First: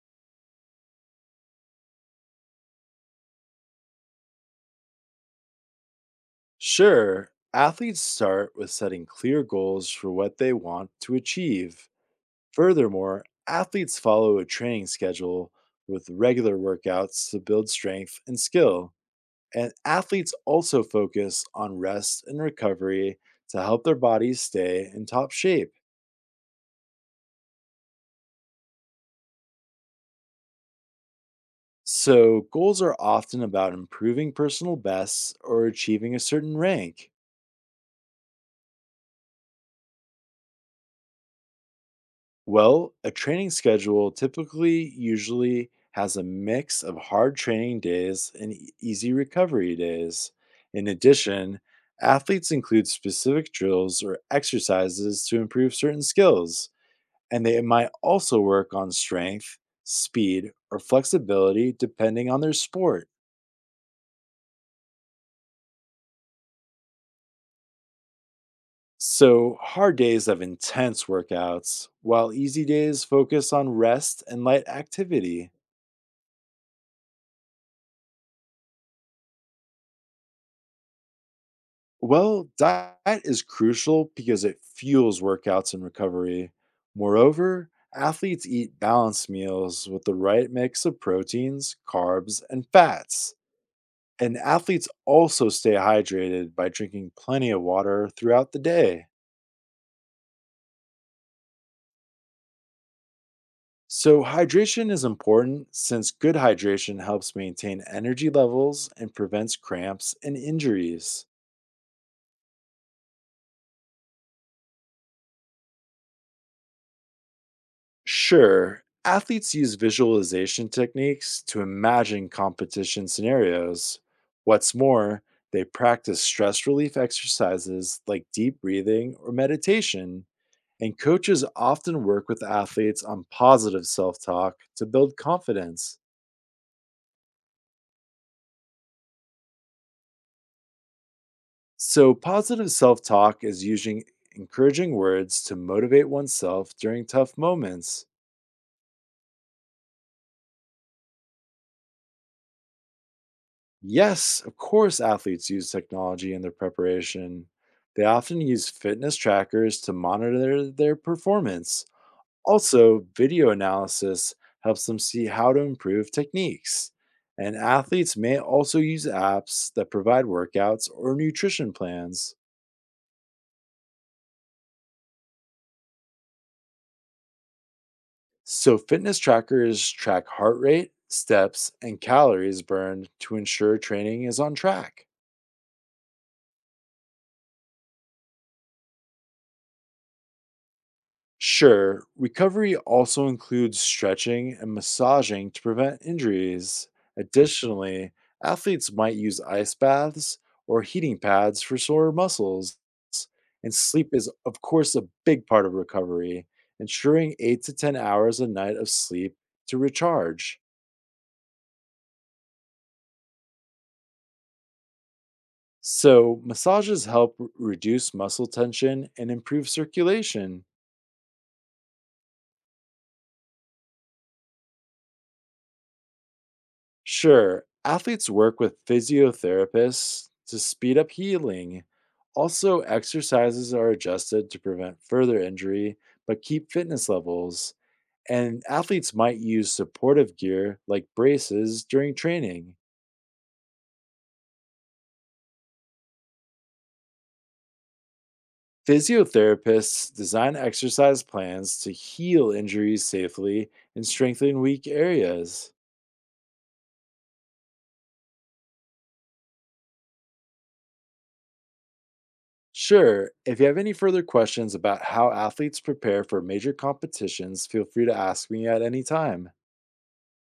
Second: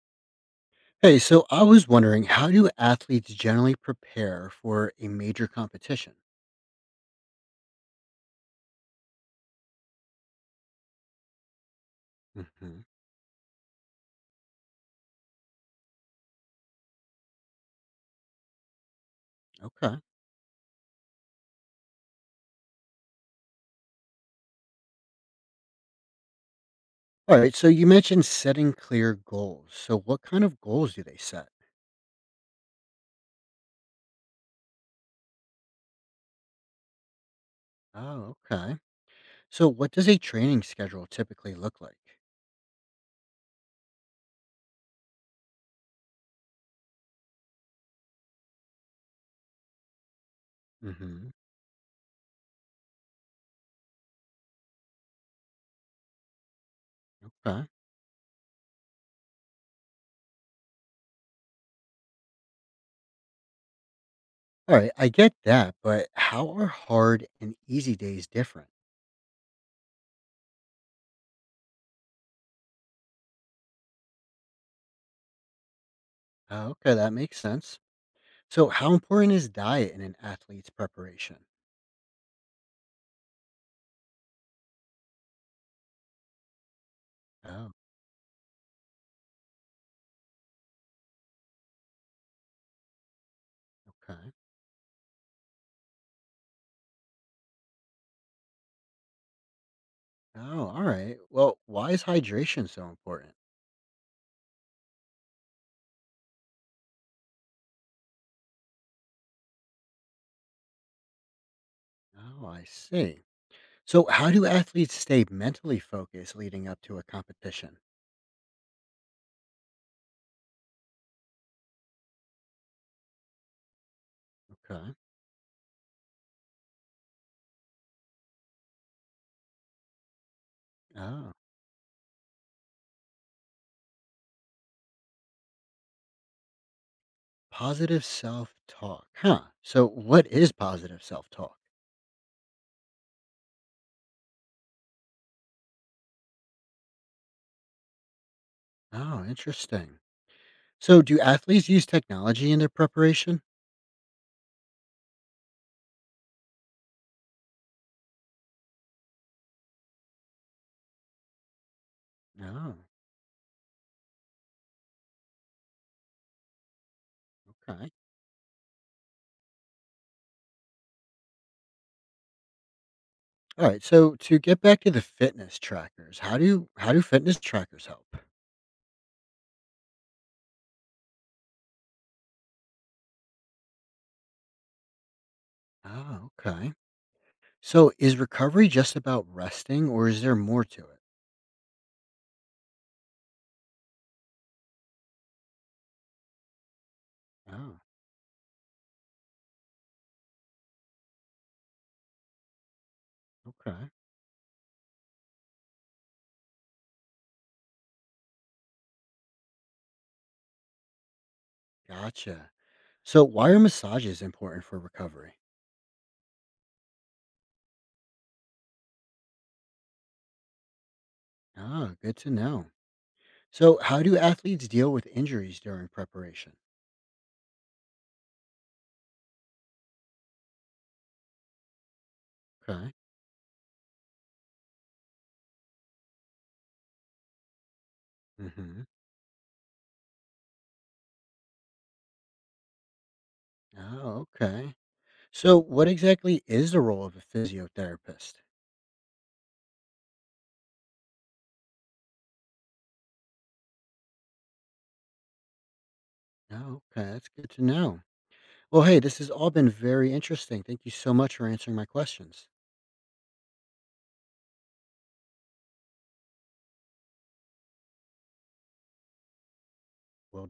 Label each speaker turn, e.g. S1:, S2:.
S1: Hey, so I was wondering, how do athletes generally prepare for a major competition?
S2: Sure, athletes start with setting clear goals for what they want to achieve.
S1: Hmm.
S2: Furthermore, athletes follow a training schedule with regular workouts to build strength and skill. And
S1: Okay.
S2: athletes also focus on rest and recovery to help their bodies stay in top shape.
S1: All right. So you mentioned setting clear goals. So what kind of goals do they set?
S2: So, goals are often about improving personal bests or achieving a certain rank.
S1: Oh, okay. So what does a training schedule typically look like?
S2: Well, a training schedule typically usually has a mix of hard training days and easy recovery days. In
S1: Hmm.
S2: addition, athletes include specific drills or exercises to improve certain skills, and they
S1: Okay.
S2: might also work on strength, speed, or flexibility depending on their sport.
S1: All right. I get that, but how are hard and easy days different?
S2: So, hard days have intense workouts, while easy days focus on rest and light activity.
S1: Oh, okay. That makes sense. So how important is diet in an athlete's preparation?
S2: Well, diet is crucial because it fuels workouts and recovery. Moreover,
S1: Oh,
S2: athletes eat balanced meals with the right mix of proteins, carbs, and fats.
S1: okay.
S2: And athletes also stay hydrated by drinking plenty of water throughout the day.
S1: Oh, all right. Well, why is hydration so important?
S2: So, hydration is important since good hydration helps maintain energy levels and prevents cramps and injuries.
S1: Oh, I see. So, how do athletes stay mentally focused leading up to a competition?
S2: Sure, athletes use visualization techniques to imagine competition scenarios. What's
S1: Okay.
S2: more, they practice stress relief exercises like deep breathing or meditation, and
S1: Oh,
S2: coaches often work with athletes on positive self talk to build confidence.
S1: positive self talk. Huh. So, what is positive self talk?
S2: So, positive self talk is using encouraging words to motivate oneself during tough moments.
S1: Oh, interesting. So, do athletes use technology in their preparation?
S2: Yes, of course, athletes use technology in their preparation. They often use fitness trackers to monitor their performance.
S1: Oh,
S2: Also, video analysis helps them see how to improve techniques. And
S1: okay.
S2: athletes may also use apps that provide workouts or nutrition plans.
S1: All right. So, to get back to the fitness trackers, how do fitness trackers help?
S2: So, fitness trackers track heart rate, steps, and calories burned to ensure training is on track.
S1: Oh, okay. So, is recovery just about resting, or is there more to it?
S2: Sure, recovery also includes stretching and massaging to prevent injuries.
S1: Oh,
S2: Additionally, athletes might use ice baths or heating pads for sore muscles. And
S1: okay.
S2: sleep is, of course, a big part of recovery, ensuring 8 to 10 hours a night of sleep to recharge.
S1: Gotcha. So, why are massages important for recovery?
S2: So, massages help reduce muscle tension and improve circulation.
S1: Ah, good to know. So, how do athletes deal with injuries during preparation?
S2: Sure, athletes work with physiotherapists to speed up healing. Also,
S1: Okay.
S2: exercises are adjusted to prevent further injury but keep fitness levels. And
S1: Mm-hmm.
S2: athletes might use supportive gear like braces during training.
S1: Oh, okay. So, what exactly is the role of a physiotherapist?
S2: Physiotherapists design exercise plans to heal injuries safely and strengthen weak areas.
S1: Oh, okay. That's good to know. Well, hey, this has all been very interesting. Thank you so much for answering my questions.
S2: Sure, if you have any further questions about how athletes prepare for major competitions, feel free to ask me at any time.
S1: Well,